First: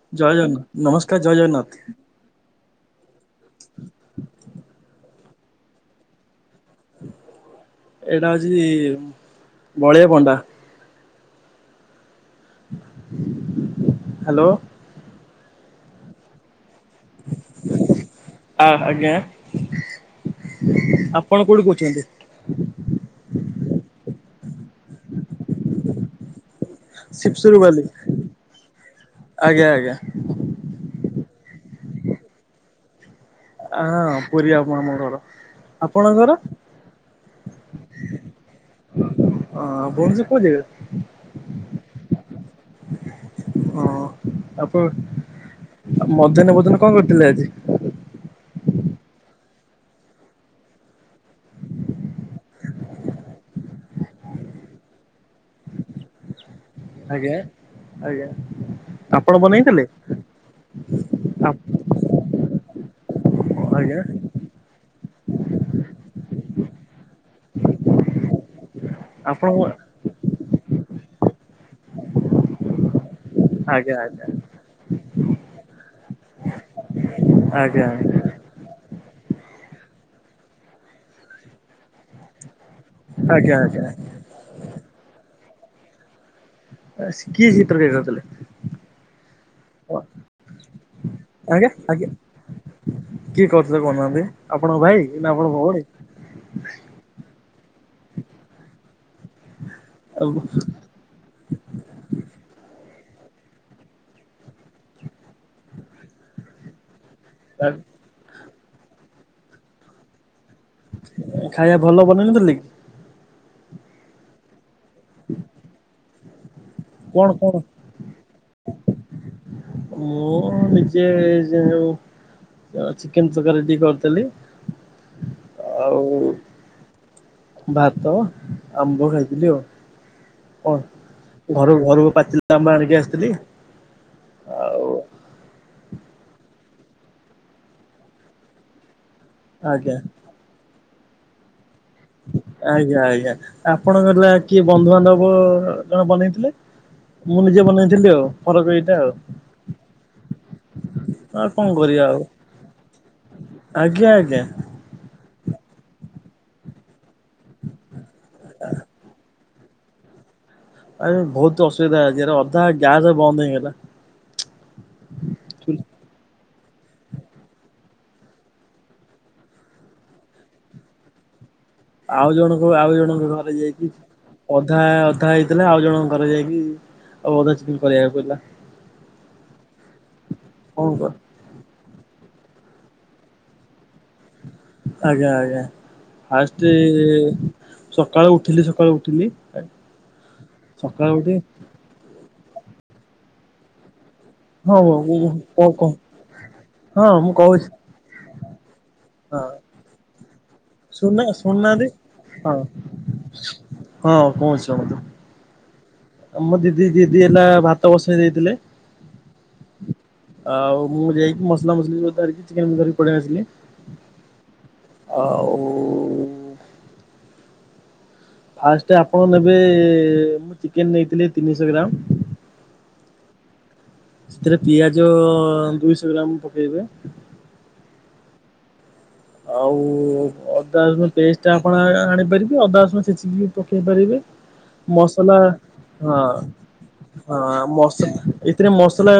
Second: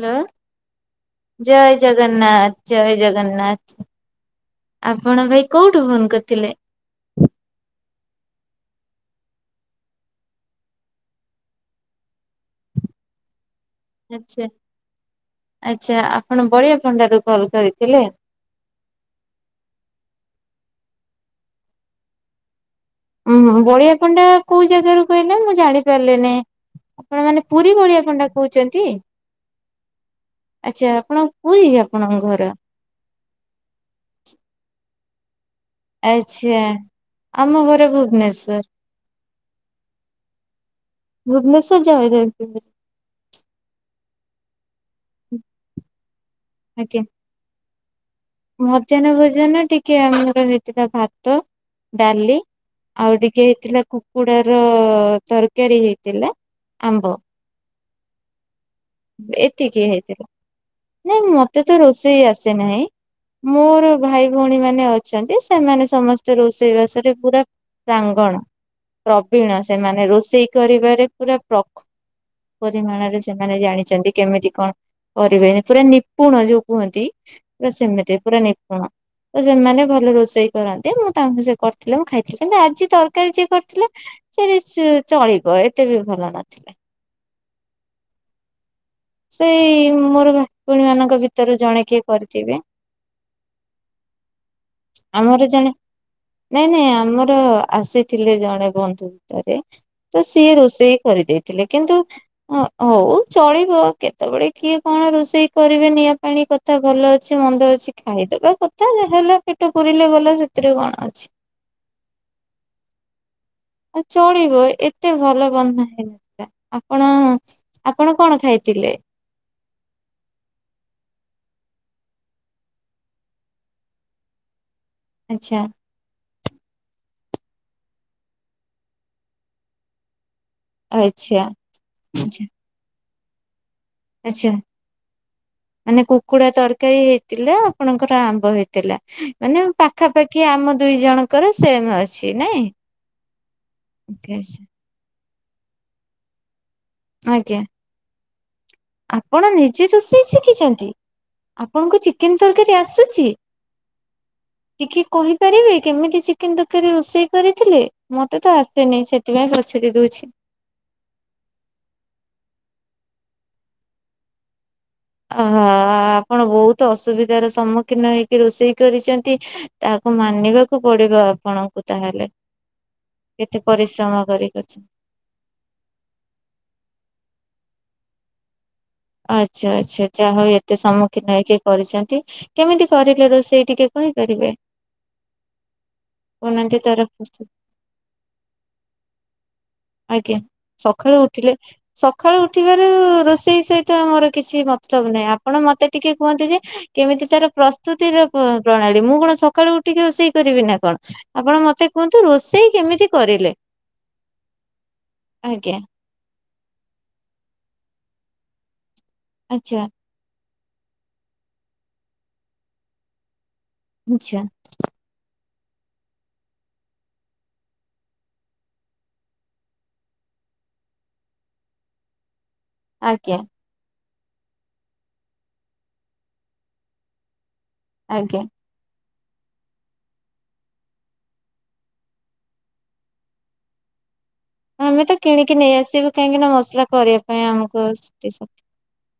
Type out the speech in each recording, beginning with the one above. Hello ଜୟ ଜଗନାଥ ଜୟ ଜଗନ୍ନାଥ ଜୟ ଜଗନ୍ନାଥ। ଆପଣ ଙ୍କୁ କୋଉଠୁ ଫୋନ କରିଥିଲେ? ଏଇଟା ହଉଛି ବଳିଆ ପଣ୍ଡା। [unintelligible] ଆଛା ହ୍ୟାଲୋ ଆଚ୍ଛା, ଆପଣ ବଳିଆ ପଣ୍ଡା ରୁ କଲ କରିଥିଲେ। ଆ ଆଜ୍ଞା ଆପଣ କୋଉଁଠି କହୁଛନ୍ତି? ଉ ବଳିଆ ପଣ୍ଡା କୋଉଁ ଜାଗାରୁ କହିଲେ ମୁଁ ଜାଣି ପାରିଲିନି। ଆପଣ ମାନେ ଶିବସୁର ପୁରୀ ବାଲି ଭଳିଆ ପଣ୍ଡା କହୁଛନ୍ତି। ଆଜ୍ଞା ଆଜ୍ଞା ଆଛା ଆପଣ ପୁରୀ ଆପଣଙ୍କ ଘର? ହଁ ପୁରୀ ଆମ ଘର। ଆପଣଙ୍କର ଆଛା, ଆମ ଘର ଭୁବନେଶ୍ଵର। ଅ ଭୁବନେଶ୍ୱର କୋଉ ଜାଗା ଭୁବନେଶ୍ୱର ଜୟଦେବ। ଓ ଆପଣ ମଧ୍ୟହ୍ନ ଭଜନ ଆଜ୍ଞା କଣ କରିୁଥିଲେ ଆଜି? ମଧ୍ୟାହ୍ନ ଭୋଜନ ଟିକେ ଆମର ହେଇଥିଲା ଭାତ, ଡାଲି ଆଉ ଟିକେ ହେଇଥିଲା କୁକୁଡାର ତରକାରୀ ହେଇଥିଲା। ଆମ୍ବ ଆଜ୍ଞା ଆଜ୍ଞା ଆପଣ ଏତିକି ବନେଇଥିଲେ? ହେଇଥିଲା ନାଇଁ ଆଜ୍ଞା ମତେ ତ ଆପଣ ରୋଷେଇ ଆସେ ନାହିଁ। ମୋର ଆଜ୍ଞା ଭାଇ ଭଉଣୀ ମାନେ ଅଛନ୍ତି। ସେମାନେ ସମସ୍ତେ ରୋଷେଇ ବାସରେ ପୁରା ପ୍ରାଙ୍ଗ କଣ ଆଜ୍ଞା ପ୍ରବୀଣ ସେମାନେ ରୋଷେଇ କରିବାରେ ପୁରା ପ୍ରଖ ପରିମାଣରେ ସେମାନେ ଆଜ୍ଞା ଜାଣିଛନ୍ତି କେମିତି କଣ? କରିବେନି ପୁରା ନିପୁଣ ଯୋଉଁ କୁହନ୍ତି ପୁରା ଆଜ୍ଞା ସେମିତି ପୁରା ନିପୁଣ। ତ ସେମାନେ ଭଲ ରୋଷେଇ କରନ୍ତି। ମୁଁ ତାଙ୍କୁ ସେ କରି ଥିଲେ ମୁ ଖାଇଥିଲି କିନ୍ତୁ ଆଜି ତରକାରୀ ଯିଏ ଆଜ୍ଞା ଆଜ୍ଞା। କରିଥିଲା ସେଟିକେ ଚଳିବ ଏତେ ବି ଭଲ ନଥିଲା। ସ କିଏ ସେ ତରକାରି କରିଥିଲା? ସେଇ ମୋର ଭାଇ ଭଉଣୀ ମାନଙ୍କ ଭିତରୁ ଆଜ୍ଞା ଜଣେ କିଏ ଆଜ୍ଞା କରିଥିବେ। କିଏ କରୁଥିଲେ କହୁନାହାନ୍ତି? ଆପଣଙ୍କ ଭାଇ ନା ଆମର ଆପଣଙ୍କ ଜଣେ ଭଉଣୀ? ନାଇଁ ନାଇଁ ଆମର ଆସିଥିଲେ ଜଣେ ବନ୍ଧୁ ଭିତରେ। ତ ଆଉ ସିଏ ରୋଷେଇ କରିଦେଇଥିଲେ। କିନ୍ତୁ ଅ ହଉ ଚଳିବ କେତେବେଳେ କିଏ କଣ ରୋଷେଇ କରିବ [unintelligible] କିଛି ମନ୍ଦ ଅଛି ଖାଇଦବା କଥା ଯାହା ହେଲା ପେଟ ପୁୁରିଲେ ଗଲା ସେ। ଖାଇବା ଭଲ ବନେଇ ନଥିଲେ କି? ଆଉ ଚଳିବ ଏତେ ଭଲ ବନା ହେଇନଥିଲା। ଆପଣ କଣ କଣ ଆପଣ କଣ ଖାଇଥିଲେ? ମୁଁ ନିଜେ ଯୋଉଁ। ଚିକେନ ତରକାରୀ ଟିକେ ଆଚ୍ଛା କରିଥିଲି। ଆଉ ଭାତ ଆମ୍ବ ଖାଇଥିଲି ଆଉ। କଣ ଆଚ୍ଛା ଘର ଘରକୁ ଆଚ୍ଛା ପାଚିଲା ଆମ୍ୱ ଆଣିକି ଆସିଥିଲି। ଆଚ୍ଛା ଆଉ ମାନେ କୁକୁଡା ତରକାରୀ ହେଇଥିଲା ଆପଣଙ୍କର ଆମ୍ବ ହେଇଥିଲା। ମାନେ ଆଜ୍ଞା ପାଖାପାଖି ଆମ ଦୁଇ ଜଣଙ୍କର ସେମ ଅଛି ନାଇଁ। ଆଜ୍ଞା ଆଜ୍ଞା ଆପଣଙ୍କ ହେଲା କିଏ ବନ୍ଧୁବାନ୍ଧବ ଜଣେ ବନେଇଥିଲେ ମୁଁ ଆଜ୍ଞା ନିଜେ ବନେଇଥିଲି ଆଉ। ଫରକ ଏଇଟା ଆଉ ଆପଣ ନିଜେ ରୋଷେଇ ଶିଖିଛନ୍ତି? ଆଉ କଣ ଆପଣଙ୍କୁ କରିବା ଆଉ ଚିକେନ ତରକାରୀ ଆସୁଛି? ଆଜ୍ଞା ଆଜ୍ଞା ଟିକେ କହିପାରିବେ? କେମିତି ଚିକେନ ତରକାରି ରୋଷେଇ କରିଥିଲେ? ମତେ ତ ଆସେନି ସେଥିପାଇଁ ପଛାରି ଦଉଛି। ଆରେ ବହୁତ ଅସୁବିଧା ଆଜି ଅଧା ଗ୍ୟାସ ବନ୍ଦ ହେଇଗଲା। ଓହଃ ଆପଣ ବହୁତ ଅସୁବିଧାର ସମ୍ମୁଖୀନ ହେଇକି ରୋଷେଇ କରିଛନ୍ତି, ତାହାକୁ ମାନିବାକୁ ପଡିବ ଆପଣ ଆଉ ଜଣଙ୍କୁ ଆଉ ଜଣଙ୍କୁ ନହେଲେ ଯାଇକି ପରିଶ୍ରମ କରି କରି ଅଧା ଅଧା ହେଇଥିଲା ଆଉ ଜଣକ ଘରେ ଯାଇକି ଆଉ ଅଧା ଚିକେନ କରିବାକୁ। [unintelligible] ଆଚ୍ଛା ଆଚ୍ଛା ଯାହା ହଉ ଏତେ କଣ କର ସମ୍ମୁଖୀନ ହେଇକି କରିଛନ୍ତି। କେମିତି କରିଲେ ରୋଷେଇ ଟିକେ କହିବେ। ଆଜ୍ଞା ଆଜ୍ଞା। ଫାଷ୍ଟ କହୁନାହାନ୍ତି ତାର ପ୍ରୋସେ ସକାଳୁ ଉଠିଲି ସକାଳୁ ଉଠିଲି। ଆଜ୍ଞା ସକାଳୁ ଉଠିଲେ ସକାଳୁ ଉଠିବାରୁ ରୋଷେଇ ସହିତ ଆମର କିଛି ହଁ ମତଲବ୍ ମୁଁ ନାହିଁ। ଆପଣ କଣ କହ ମତେ ଟିକେ କୁହନ୍ତି ଯେ ହଁ କେମିତି ମୁଁ ତାର କହୁଛି ପ୍ରସ୍ତୁତିର ପ୍ରଣାଳୀ ମୁଁ କଣ ହଁ ସକାଳୁ ଉଠିକି ରୋଷେଇ କରିବି ନା କଣ? ଶୁଣୁନା ଆପଣ ଶୁଣୁନାହାନ୍ତି। ମତେ କୁହନ୍ତୁ ହଁ ରୋଷେଇ କେମିତି କରିଲେ? ହଁ କହୁଛି ଶୁଣନ୍ତୁ। ଆଜ୍ଞା ଆମ ଦିଦି, ଦିଦି ହେଲା ଭାତ ବସେଇ ଦେଇଥିଲେ। ଆଚ୍ଛା। ଆଉ ମୁଁ ଯାଇକି ମସଲା ମସଲି ଧରିକି ଚିକେନ ଧରିକି ପଳେଇ ଆସିଲି। ଆଚ୍ଛା। [inaudible] ଫାଷ୍ଟ ଆପଣ ନେବେ ମୁଁ ଚିକେନ ନେଇଥିଲି ତିନିଶହ ଗ୍ରାମ ଆଜ୍ଞା। ସେଥିରେ ପିଆଜ ଦୁଇଶହ ଗ୍ରାମ ପକେଇବେ। ଆଜ୍ଞା। ଆଉ ଅଦା ରସୁଣ ପେଷ୍ଟ ଆପଣ ଆଣି ପାରିବେ ଆଉ ଅଦା ରସୁଣ ଛେଚିକି ବି ପକେଇ ପାରିବେ। [inaudible] ମସଲା କିଣିକି ନେଇ ଆସିବୁ ହଁ କାହିଁକି ନା ମସଲା କରିବା ହଁ ପାଇଁ ଆମକୁ ମସ ଆଜ୍ଞା ଏଥିରେ ମସଲା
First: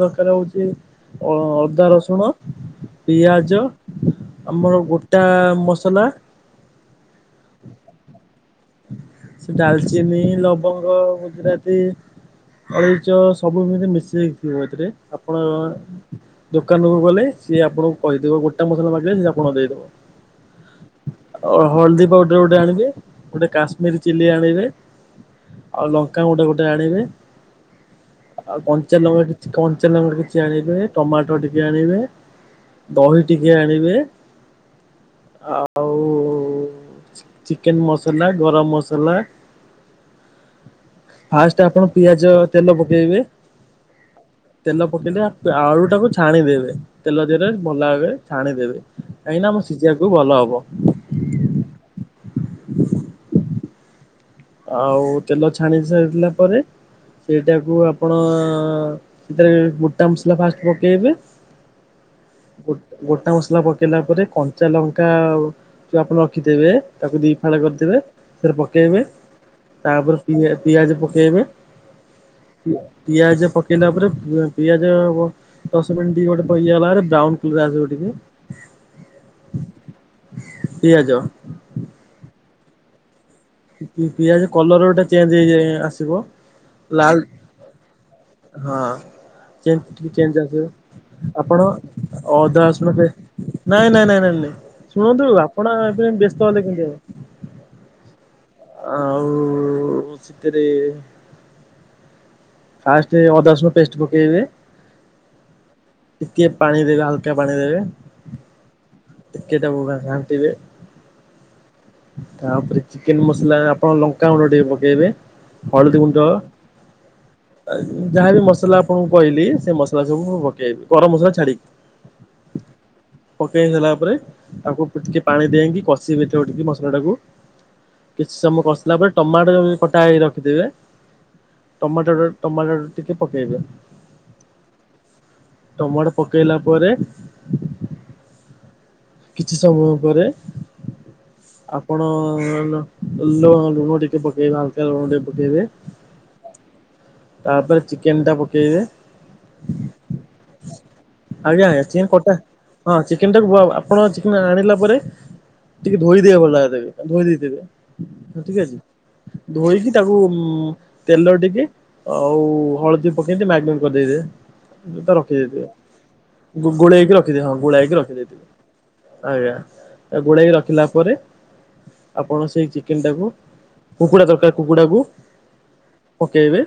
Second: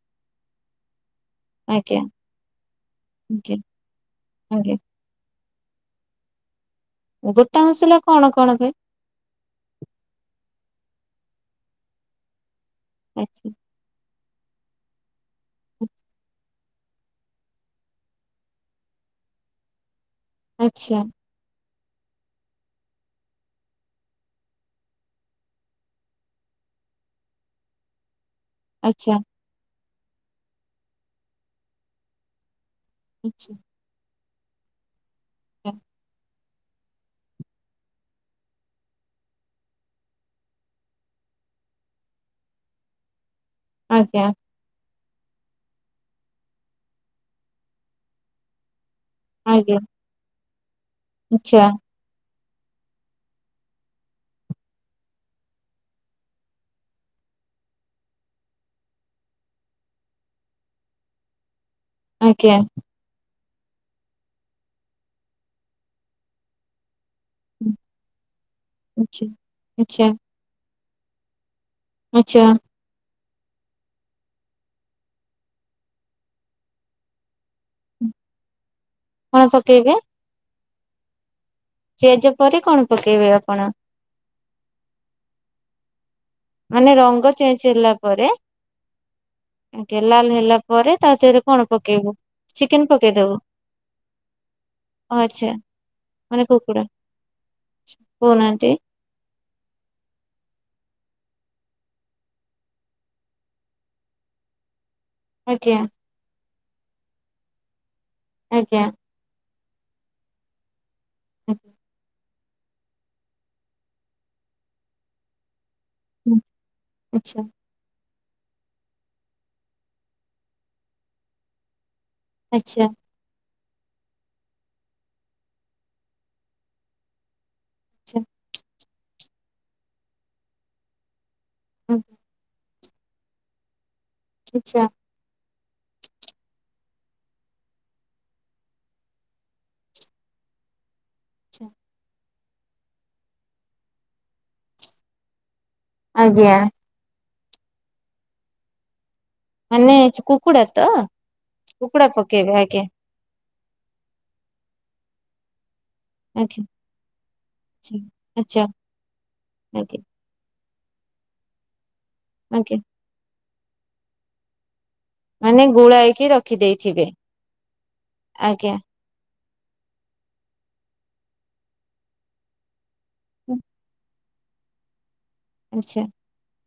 ଦରକାର ହଉଛି ଅଦା, ଆଜ୍ଞା ରସୁଣ, ପିଆଜ ଆଜ୍ଞା। ଆମର ଗୋଟା ମସଲା। ଗୋଟା ମସଲା କଣ କଣ? ସେ ଡାଲଚିନି, ଲବଙ୍ଗ, ଗୁଜୁରାତି ଅଳେଇଚ ପାଇଁ? ସବୁ ଏମିତି ମିଶେଇକି ଥିବ ଏଥିରେ ଆପଣ ଦୋକାନକୁ ଗଲେ ସିଏ ଆପଣଙ୍କୁ କହିଦବ ଗୋଟା ମସଲା ମାଗିଲେ ସିଏ ଆପଣଙ୍କୁ ଦେଇଦବ। ଆଚ୍ଛା। ଆଉ ହଳଦୀ ପାଉଡର ଗୋଟେ ଆଣିବେ ଗୋଟେ କାଶ୍ମୀରୀ ଚିଲି ଆଣିବେ। ଆଉ ଲଙ୍କା ଗୋଟେ ଗୋଟେ ଆଣିବେ। ଆଉ କଞ୍ଚା ଆଚ୍ଛା ଲଙ୍କା କିଛି କଞ୍ଚା ଲଙ୍କା କିଛି ଆଣିବେ, ଟମାଟୋ ଟିକେ ଆଣିବେ ଦହି ଟିକେ ଆଚ୍ଛା ଆଣିବେ। ଆଉ ଚିକେନ ମସ ମସଲା ଗରମ ମସଲା। ଫାଷ୍ଟ ଆପଣ ପିଆଜ ତେଲ ପକେଇବେ। ଆଜ୍ଞା। ତେଲ ପକେଇଲେ ଆଳୁ ଟାକୁ ଛାଣିଦେବେ। ତେଲ ଦେହରେ ଭଲ ଭରେ ଛାଣିଦେବେ। କାହିଁକି ନା ଆଜ୍ଞା ସିଝିବାକୁ ଭଲ ହବ। ଆଚ୍ଛା। ଆଉ ତେଲ ଛାଣି ସାରିଲା ପରେ ସେଇଟାକୁ ଆପଣ ସେଥିରେ ମୋଟା ମସଲା ଫାଷ୍ଟ ପକେଇବେ ଆଜ୍ଞା ଗୋଟ ଗୋଟା ମସ୍ ମସଲା ପକେଇଲା ପରେ କଞ୍ଚା ଲଙ୍କା ଯୋଉଁ ଆପଣ ରଖିଥିବେ ତାକୁ ଦି ଫାଳ କରିଦେବେ। ସେଥିରେ ପକେଇବେ। ଆଚ୍ଛା ଆଚ୍ଛା ତାପରେ ପି ପିଆଜ ପକେଇବେ ଆଚ୍ଛା। ପିଆଜ ପକେଇଲା ପରେ ପିଆଜ ଦଶ ମିନିଟ ଗୋଟେ ଇଏ ହେଲାପରେ ବ୍ରାଉନ [unintelligible] ଆସିବ ଟିକେ କଣ ପକେଇବେ? ପିଆଜ। ପିଆଜ ପରେ କଣ ପକେଇବେ ଆଉ। ପି ପିଆଜ କଲର ଗୋଟେ ଚେଞ୍ଜ ହେଇଯାଇ ଆସିବ। ମାନେ ଲାଲ ରଙ୍ଗ ଚେଞ୍ଜ ହେଲା ପରେ। ହଁ ଆଜ୍ଞା ଲାଲ ହେଲା ପରେ ତା [unintelligible] ଦେହରେ କଣ ଆପଣ ପକେଇବୁ? ଅଦା ଚିକେନ ରସୁଣ ପିଆ ପକେଇଦବୁ ନାଇଁଁ ନାଇଁ ନାଇଁ ନାଲି ଓ ଶୁଣନ୍ତୁ ଆଚ୍ଛା ଆପଣ ଏବେ ବ୍ୟସ୍ତ ହେଲେ କେମିତି ହେବ। କୋଉନାହା ଆଉ ଶେତିରେ ଫାଷ୍ଟ ଅଦା ରସୁଣ ପେଷ୍ଟ ପକେଇବେ। ଆଜ୍ଞା ଟିକେ ପାଣି ଦେବେ ହାଲକାହ ପାଣି ଦେବେ। ଆଜ୍ଞା। ଟିକେ ତାକୁ ଘା ଘାଣ୍ଟିବେ। ତାପରେ ଚିକେନ ମସଲା ଆପଣ ଲଙ୍କା ଗୁଣ୍ଡ ଟିକେ ପକେଇବେ। ହଳଦୀ ଗୁଣ୍ଡ ଆଚ୍ଛା ଆ ଯାହାବି ମସଲା ଆପଣଙ୍କୁ କହିଲି ସେ ମସଲା ସବୁ କୁ ପକେଇବେ ଗରମ ମସଲା ଛାଡିକି। ଆଚ୍ଛା। ପକେଇ ସାରିଲା ପରେ ତାକୁ ଟିକେ ପାଣି ଦେଇଁକି କଷି ଭିତରେ ଉଠିକି ମସଲା ଟାକୁ। ଆଚ୍ଛା କିଛି ସମୟ କସିଲା ପରେ ଟମାଟୋ କଟା ହେଇକି ରଖିଥିବେ। ଟମାଟୋ ଟମାଟୋ ଟିକେ ପକେଇବେ। ଆଚ୍ଛା। ଟମାଟୋ ପକେଇଲା ପରେ କିଛି ସମୟ ପରେ ଆପଣ ଲୁ ଲୁଣ ଟିକେ ପକେଇବେ ହାଲକା ଲୁଣ ଟିକେ ପକେଇବେ। ଆଜ୍ଞା। ତାପରେ ଚିକେନ ଟା ପକେଇବେ। ମାନେ କୁକୁଡା ତ ଆଜ୍ଞା ଆଜ୍ଞା ଚିନ କୁକୁଡା କଟା ପକେଇବେ ଆଜ୍ଞା। ହଁ ଚିକେନ ଟା କ ଆପଣ ଚିକେନ୍ ଆଣିଲା ପରେ ଟିକେ ଧୋଇଦବେ ଭଲ ଆଜ୍ଞା ଭାବରେ ତାକୁ ଧୋଇ ଦେଇଥିବେ ଆଚ୍ଛା ଠିକ ଆଚ୍ଛା ଅଛି। ଧୋଇକି ଆଜ୍ଞା ତାକୁ ତେଲ ଟିକେ ଆଉ ଆଜ୍ଞା ହଳଦୀ ପକେଇ ମ୍ୟାଗନେଟ କରି ଦେଇଦେବେ। ଟ ରଖି ମାନେ ଦେଇଥିବେ। ଗୁଳାଇକି ଗୋ ରଖିଦେଇଥିବେ ଗୋଳେଇକି ରଖିଦେବେ ହଁ ଗୋଳାଇକି ରଖିଦେଇଥିବେ ଆଜ୍ଞା ଆଜ୍ଞା। ଆଉ ଗୋଳେଇକି ରଖିଲା ପରେ। ଆପଣ ସେଇ ଚିକେନ ଟାକୁ ହୁଁ, କୁକୁଡା ତର କୁକୁଡାକୁ ଆଚ୍ଛା ପକେଇବେ।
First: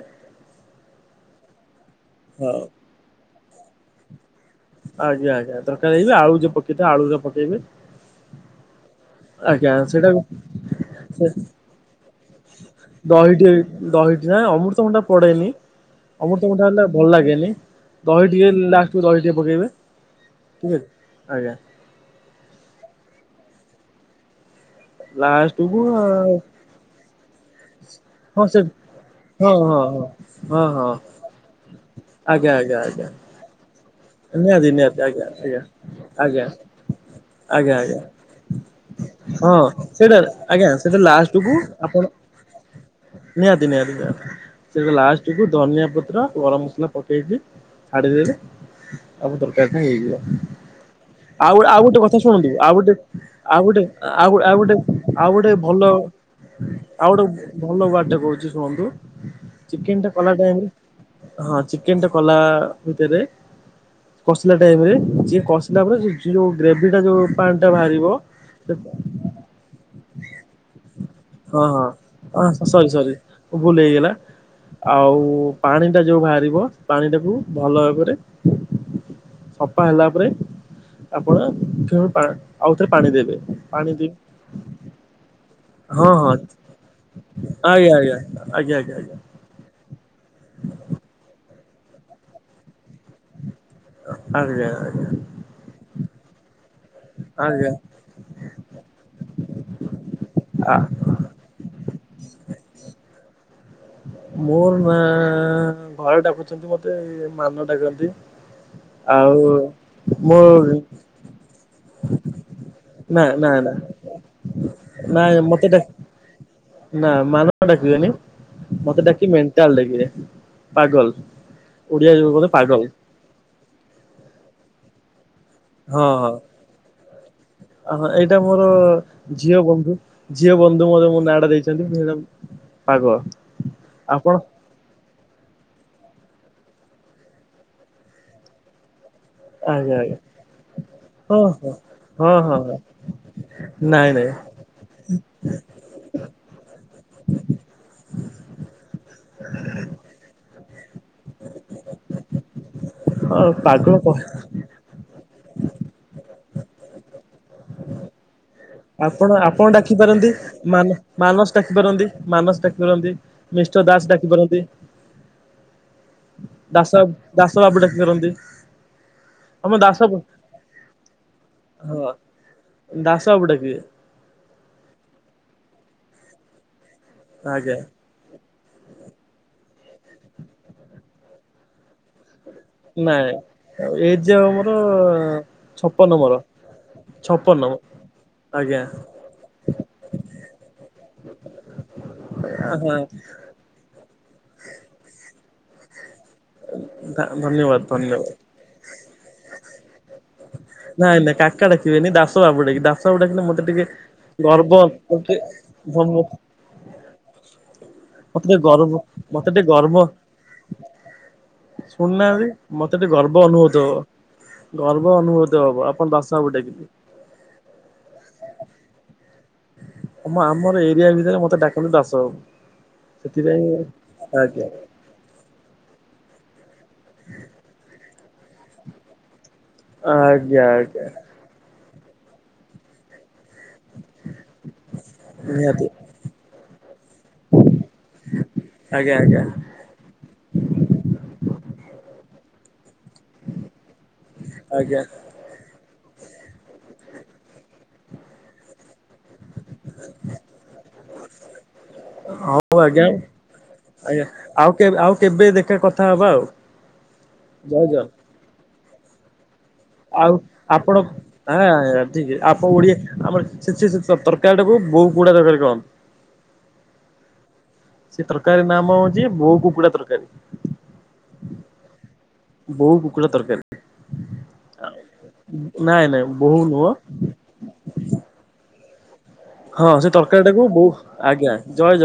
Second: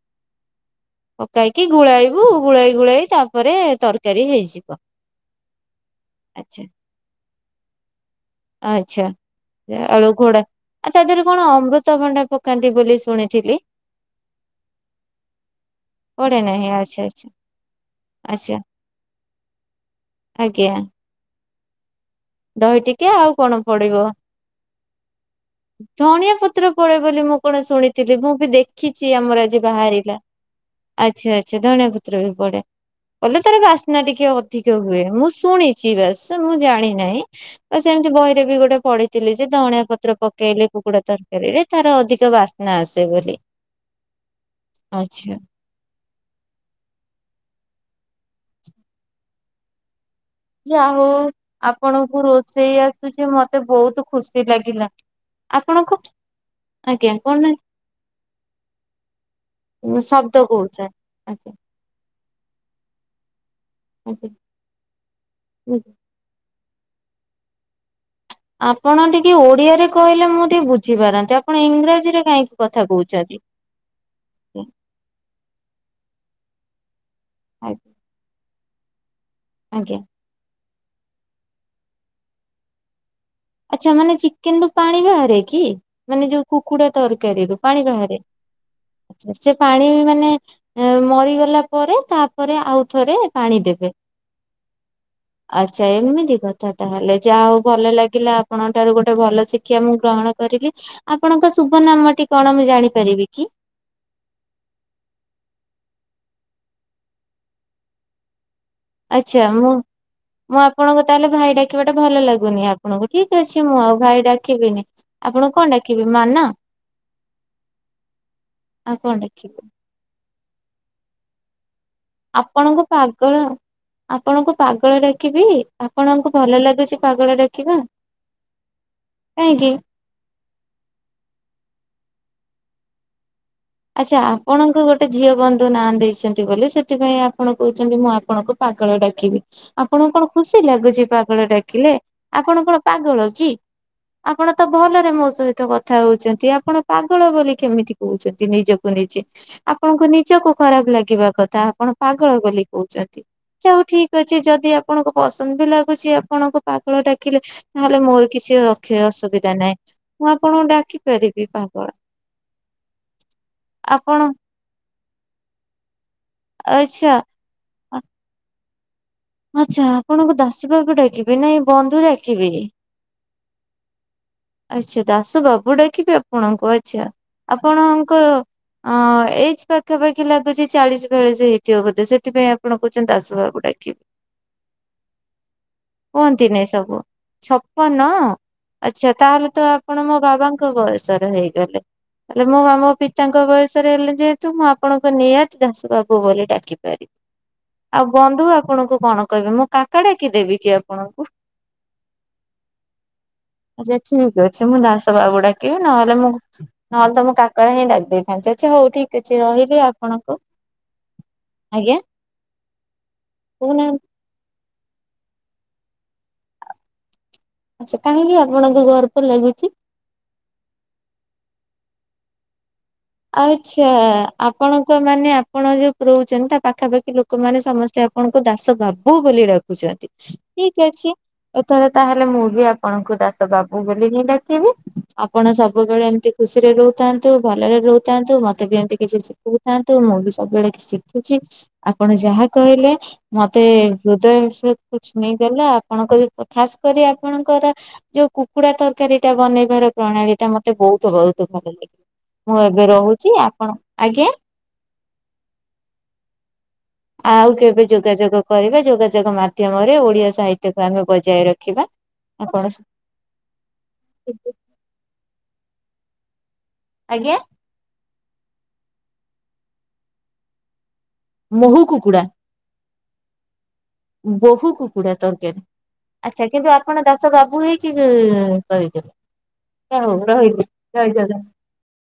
ପକାଇକି ଗୋଳାଇବୁ ହଁ ଗୋଳାଇ ଗୋଳାଇ ତାପରେ ତରକାରୀ ହେଇଯିବ। ଆଜ୍ଞା ଆଜ୍ଞା ତରକାର ହେଇକି ଆଳୁ ଯେ ଆଚ୍ଛା ପକେଇଥିବେ ଆଳୁରା ପକେଇବେ। ଆଚ୍ଛା ଆଜ୍ଞା ଆଳୁ ଘୋଡା ସେଇଟାକୁ ଆଉ ତା ଦେହରେ ସେ କଣ ଅମୃତଭଣ୍ଡା ପକାନ୍ତି ବୋଲି ଦହିଟି ଶୁଣିଥିଲି ଦହିଟି ନାଇଁ ଅମୃତ ଭଣ୍ଡା ପଡେନି। ପଡେ ଅମୃତ ଭଣ୍ଡା ନାହିଁ ଟା ହେଲେ ଆଚ୍ଛା ଭଲ ଆଚ୍ଛା ଲାଗେନି। ଦହି ଟିକେ ଆଚ୍ଛା ଲାଷ୍ଟକୁ ଦହି ଟିକେ ପକେଇବେ। ଆଜ୍ଞା ଠିକ ଅଛି ଆଜ୍ଞା। ଦହି ଟିକେ ଆଉ କଣ ପଡିବ। ଲାଷ୍ଟକୁ ଧଣିଆ ପତ୍ର ପଡେ ବୋଲି ମୁଁ କଣ ଶୁଣିଥିଲି ମୁଁ ବି ହଁ ସେ ଦେଖିଚି ଆମର ହଁ ଆଜି ହଁ ହଁ ବାହାରିଲା। ହଁ ହଁ ଆଚ୍ଛା ଆଚ୍ଛା ଧଣିଆ ପତ୍ର ବି ଆଜ୍ଞା ପଡେ। ଆଜ୍ଞା ଆଜ୍ଞା କଲେ ତାର ବାସ ନା ଟିକେ ନିହାତି ଅଧିକ ନିହାତି ହୁଏ। ଆଜ୍ଞା ମୁଁ ଆଜ୍ଞା। ଶୁଣିଛି ବାସ ଆଜ୍ଞା ମୁଁ ଜାଣି ନାହିଁ। ଆଜ୍ଞା ବାସ ଆଜ୍ଞା ଏମିତି ବହିରେ ବି ଗୋଟେ ପଢିଥିଲି ଯେ ହଁ ଧଣିଆ ପତ୍ର ସେଇଟା ପ ଆଜ୍ଞା ସେଟା ଲାଷ୍ଟ କୁ ଆପଣ ବାସ୍ନା ଆସେ ବୋଲି। ନିହାତି ନିହାତି ନିହାତି ସେ ଲାଷ୍ଟ ଆଚ୍ଛା। କୁ ଧନିଆ ପତ୍ର ଗରମ ମସଲା ପକେଇକି ଛାଡିଦଲେ ଆମ ତରକାରି ଟା ହେଇଯିବ। ଯା ହଉ ଆଉ ଗୋଟେ ଆଉ ଗୋଟେ ଆପଣଙ୍କୁ କଥା ଶୁଣନ୍ତୁ। ରୋଷେଇ ଆଉ ଗୋଟେ ଆସୁଛି ମତେ ଆଉ ଗୋଟେ ବହୁତ ଆଉ ଖୁସି ଆଉ ଗୋଟେ ଲାଗିଲା। ଆ ଆଉ ଗୋଟେ ଭଲ ଆପଣଙ୍କୁ ଆଜ୍ଞା ଆଉ କଣ ଗୋଟେ ଭଲ ୱାର୍ଟ ଟେ କହୁଚି ଶୁଣନ୍ତୁ। ଚିକେନ ଟା କଲା ଶବ୍ଦ ଟାଇମ ରେ କହୁଛ ଆଜ୍ଞା। ହଁ ଚିକେନ ଟା କଲା ଭିତରେ କଷିଲା ଟାଇମ ରେ ଯିଏ କସିଲା ପରେ ଯୋଉ ଗ୍ରେଭିଟା ଯେଉଁ ପାଣିଟା ବାହାରିବ ଆପଣ ଟିକେ ଓଡିଆରେ କହିଲେ ମୁଁ ଟିକେ ବୁଝିପାରନ୍ତି। ଆପଣ ହଁ ହଁ ଇଂରାଜୀରେ ହଁ କାହିଁକି କଥା ସରି ସରି କହୁଚନ୍ତି। ଭୁଲ ହେଇଗଲା। ଆଉ ପାଣି ଟା ଯୋଉ ବାହାରିବ ପାଣି ଟାକୁ ଭଲ ଭାବରେ ସଫା ଆଜ୍ଞା। ହେଲା ପରେ ଆପଣ ଆଉ ଥରେ ପାଣି ଦେବେ ଆଛା ପାଣି ଦେଇ ମାନେ ଚିକେନ ରୁ ପାଣି ବାହାରେ କି? ହଁ ମାନେ ହଁ ଯୋଉ କୁକୁଡା ତରକାରୀରୁୁ ପାଣି ଆଜ୍ଞା ବାହାରେ ଆଜ୍ଞା ଆଜ୍ଞା ଆଜ୍ଞା ଆଛା ସେ ପାଣି ମାନେ ମରିଗଲା ପରେ ତାପରେ ଆଉଥରେ ପାଣି ଦେବେ ଆଜ୍ଞା ଆଜ୍ଞା ଆଛା ଏମିତି କଥା ତାହେଲେ ଯାହା ହୋଉ ଆଜ୍ଞା ଭଲ ଲାଗିଲା ଆପଣଙ୍କ ଠାରୁ ଗୋଟେ ଭଲ ଶିକ୍ଷା ମୁଁ ଗ୍ରହଣ କରିଲି ଆ ଆପଣଙ୍କ ଶୁଭ ନାମଟି କଣ ମୁଁ ଜାଣିପାରିବି କି? ମୋର ନା ଘରେ ଡାକୁଛନ୍ତି ମତେ ମାନୁ ଡାକନ୍ତି। ଆଉ ଆଛା ମୁଁ ମୋ ମୁଁ ଆପଣଙ୍କୁ ତାହେଲେ ଭାଇ ଡାକିବା ଟା ଭଲ ଲାଗୁନି ଆପଣଙ୍କୁ ନା ଠିକ ନା ଅଛି। ନା ମୁଁ ଆଉ ଭାଇ ଡାକିବିନି। ନାଇଁ ଆପଣ ମତେ କଣ ଡା ଡାକିବେ ମାନ ନା ମାନ ଡାକିବେନି ଆଉ ମତେ କଣ ଡାକି ଡାକିବି ମେଣ୍ଟାଲ ଡାକିବେ ପାଗଲ ଓଡିଆ ଯୋଉ କହନ୍ତି ପାଗଲ। ଆପଣଙ୍କୁ ପାଗଳ ଆପଣଙ୍କୁ ପାଗଳ ଡାକିବି ଆପଣଙ୍କୁ ଭଲ ଲାଗୁଚି ଅ ହଁ ଏଇଟା ମୋର ଝିଅ କାହିଁକି? ବନ୍ଧୁ ଝିଅ ବନ୍ଧୁ ମୋର ମୋ ନା ଟା ଦେଇଚନ୍ତି। ପାଗଲ। ଆଛା ଆପଣଙ୍କ ଗୋଟେ ଝିଅ ବନ୍ଧୁ ନା ଦେଇ ଚନ୍ତି ବୋଲି ସେଥିପାଇଁ ଆପଣ କହୁଛନ୍ତି ମୁଁ ଆପଣଙ୍କୁ ପାଗଳ ଡାକ କିବି ଆଜ୍ଞା ଆପଣଙ୍କୁ ଆଜ୍ଞା କଣ ଖୁସି ଲାଗୁଚି ହଁ ପାଗଳ ହଁ ଡାକିଲେ ହଁ ଆପଣ ହଁ ହଁ କଣ ପାଗଳ କି? ନାଇଁ ନାଇଁ ଆପଣ ତ ଭଲରେ ମୋ ସହିତ କଥା ହୋଉଚନ୍ତି ଆପଣ ପାଗଳ ବୋଲି କେମିତି କୋହୁଚନ୍ତି। କୁ ନିଜେ ଆପଣଙ୍କୁ ନିଜକୁ ଖରାପ ଲାଗିବା କଥା ଆପଣ ପାଗଳ ବୋଲି କୋହୁଚନ୍ତି। ହଁ ଛା ହୋଉ ପାଗଳ କ ଠିକ ଅଛି। ଯଦି ଆପଣଙ୍କୁ ପସନ୍ଦ ବି ଲାଗୁଛି ଆପଣଙ୍କୁ ପାଗଳ ଡାକିଲେ ତାହେଲେ ମୋର କିଛି ଅଖି ଆପଣ ଅସୁବିଧା ଆପଣ ନାହିଁ। ଡାକି ମୁଁ ପାରନ୍ତି ଆପଣଙ୍କୁ ମାନ ଡାକି ପାରିବି ମାନସ ପାଗଳ ପାରନ୍ତି ମାନସ ଡାକି ପାରନ୍ତି। ମିଷ୍ଟର ଦାସ ଆପଣ ଡାକି ପାରନ୍ତି। ଦାସ ବା ଆଚ୍ଛା। ଦାସ ବାବୁ ଡାକି ପାରନ୍ତି। ଆମ ଆଛା ଦାସ ହଁ ଆପଣଙ୍କୁ ଦାସ ବାବୁ ଡାକିବି ନାଇଁ ବନ୍ଧୁ ଡାକିବିନି ସବୁ ଡାକିବେ ଆଛା ଦାସ ବାବୁ ଡାକିବି ଆପଣଙ୍କୁ ଆଛା ଆଜ୍ଞା ଆପଣଙ୍କ ଅଁ ଏଜ ପାଖାପାଖି ଲାଗୁଚ ଚାଳିଶ ବେଳିଶ ହେଇଥିବ ବୋଧେ ସେଥିପାଇଁ ଆପଣ କୋହୁଛନ୍ତି ନାଇଁ ଦାଶବାବୁ ଡାକିବେ ଏଜ ଆଉ ମୋର ଛପନ ମୋର କୁହନ୍ତି ନା ଏ ସବୁ ଛପନ ଆଜ୍ଞା ଆଛା ତାହେଲେ ତ ଆପଣ ମୋ ବାବାଙ୍କ ବୟସର ହେଇଗଲେ। ହେଲେ ମୁଁ ମାମୋ ହଁ। ପିତାଙ୍କ ବୟସରେ ହେଲେ ଯେହେତୁ ମୁଁ ଆପଣଙ୍କ ନିହାତି ଦାସ ବାବୁ ବୋଲି ଡାକି ପାରିବି। ଧନ୍ୟବାଦ ଆଉ ଧନ୍ୟବାଦ ବନ୍ଧୁ ଆପଣଙ୍କୁ କଣ କହିବି ମୁଁ କାକା ଡାକିଦେବି କି ନାଇଁ ଆପଣଙ୍କୁ? ନାଇଁ କାକା ଡାକିବେନି ଦାସ ବାବୁ ଡାକିଲେ ଦାସବାବୁ ଡାକିଲେ ମତେ ଟିକେ ଆଛା ଠିକ ଅଛି ଗର୍ବ ମୁଁ ଦାସ ମତେ ବାବୁ ଢାକିଵୀ ନହେଲେ ମୁଁ ନହେଲେ ତ ମୁଁ କାକା ହିଁ ଡାକି ଦେଇଥାନ୍ତି ଟିକେ ଆଛା ହୋଉ। ହୋଉ ଗର୍ବ ଠିକ ଅଛି ରହିଲି ଆପଣଙ୍କୁ ଆଜ୍ଞା ଶୁଣନାହାନ୍ତି ମତେ ଟିକେ ଗର୍ବ ଅନୁଭୂତ କହୁନାହାନ୍ତି ହବ। ଗର୍ବ ଅନୁଭୂତ ହବ ଆପଣ ଦାଶବାବୁ ଡାକିଲେ। ଆଚ୍ଛା କାହିଁକି ଆପଣଙ୍କୁ ଗର୍ବ ଲାଗୁଛି? ଆ ଆମର ଏରିଆ ଭିତରେ ମତେ ଡ଼ା ଦାସ ବାବୁ। ସେଥିପାଇଁ ଆଛା ଆଜ୍ଞା ଆପଣଙ୍କ ମାନେ ଆପଣ ଯୋଉ ରୋହୁଚନ୍ତି ତା ପାଖାପାଖି ଲୋକମାନେ ସମସ୍ତେ ଆପଣଙ୍କୁ ଦାସ ବାବୁ ବୋଲି ଡ଼ାକୁ ଡାକୁଚିନ୍ତି ଆଜ୍ଞା ଠିକ ଆଜ୍ଞା ଅଛି ଏଥର ତାହେଲେ ମୁଁ ବି ଆପଣଙ୍କୁ ଦାଶ ତ ବାବୁ ବୋଲି ହିଁ ଡାକିବି ଆପଣ ନିହାତି ସବୁବେଳେ ଏମିତି ଖୁସିରେ ରହୁଥାନ୍ତୁ ଭଲରେ ରୋହୁ ଥାଆନ୍ତୁ ମତେ ବି ଏମିତି ଆଜ୍ଞା କିଛି ଆଜ୍ଞା ଶିଖଥାନ୍ତୁ। ମୁଁ ବି ସବୁବେଳେ କିଛି ଶିଖୁଚି ଆପଣ ଯାହା କହିଲେ ମତେ ହୃଦୟ ସବକୁ ଆଜ୍ଞା ଛୁଇେଇ ଦେଲା ଆପଣଙ୍କ ଖାସ କରି ଆପଣଙ୍କର ଯୋଉ କୁକୁଡା ତ ତରକାରୀଟା ବନେଇବାର ପ୍ରଣାଳୀ ଟା ମତେ ବହୁତ ବହୁତ ଭଲ ଲାଗେ ମୁଁ ଏତେ ହଉ ଆଜ୍ଞା ଆଜ୍ଞା ଆଉ କେ- ଆଉ କେବେ ଦେଖା କଥା ହବା ଆଉ। ଆଉ ଜୟ କେବେ ଜଗନ୍ନାଥ ଯୋଗାଯୋଗ କରିବେ ଯୋଗାଯୋଗ ମା ଆଉ ଆପଣଁ ରଖିବା। ଆପଣ ଓଡିଏ ଆମର ତରକାରୀ ଟାକୁ। ବହୁଉ କୁକୁଡ଼ା ଦଖ କଣ ଆଜ୍ଞା? ସେ ତରକାରୀ ନାମ ହଉଛି ବୋଉ କୁକୁଡ଼ା ତରକାରୀ। ମହୁ କୁକୁଡ଼ା ବୋଉ କୁକୁଡା ତରକାରୀ। ବହୁ କୁକୁଡ଼ା ତରକାରୀ। ନାଇଁ ନାଇଁ ଆଚ୍ଛା ବୋହୁ କିନ୍ତୁ ନୁହଁ ଆପଣ ଦାସ ବାବୁ ହେଇକି କହିଲେ। ହଁ ସେ ତରକାରୀ ଟାକୁ ବହୁ ଜଗନ୍ନାଥ। ଆଜ୍ଞା ଜୟ ଜଗନା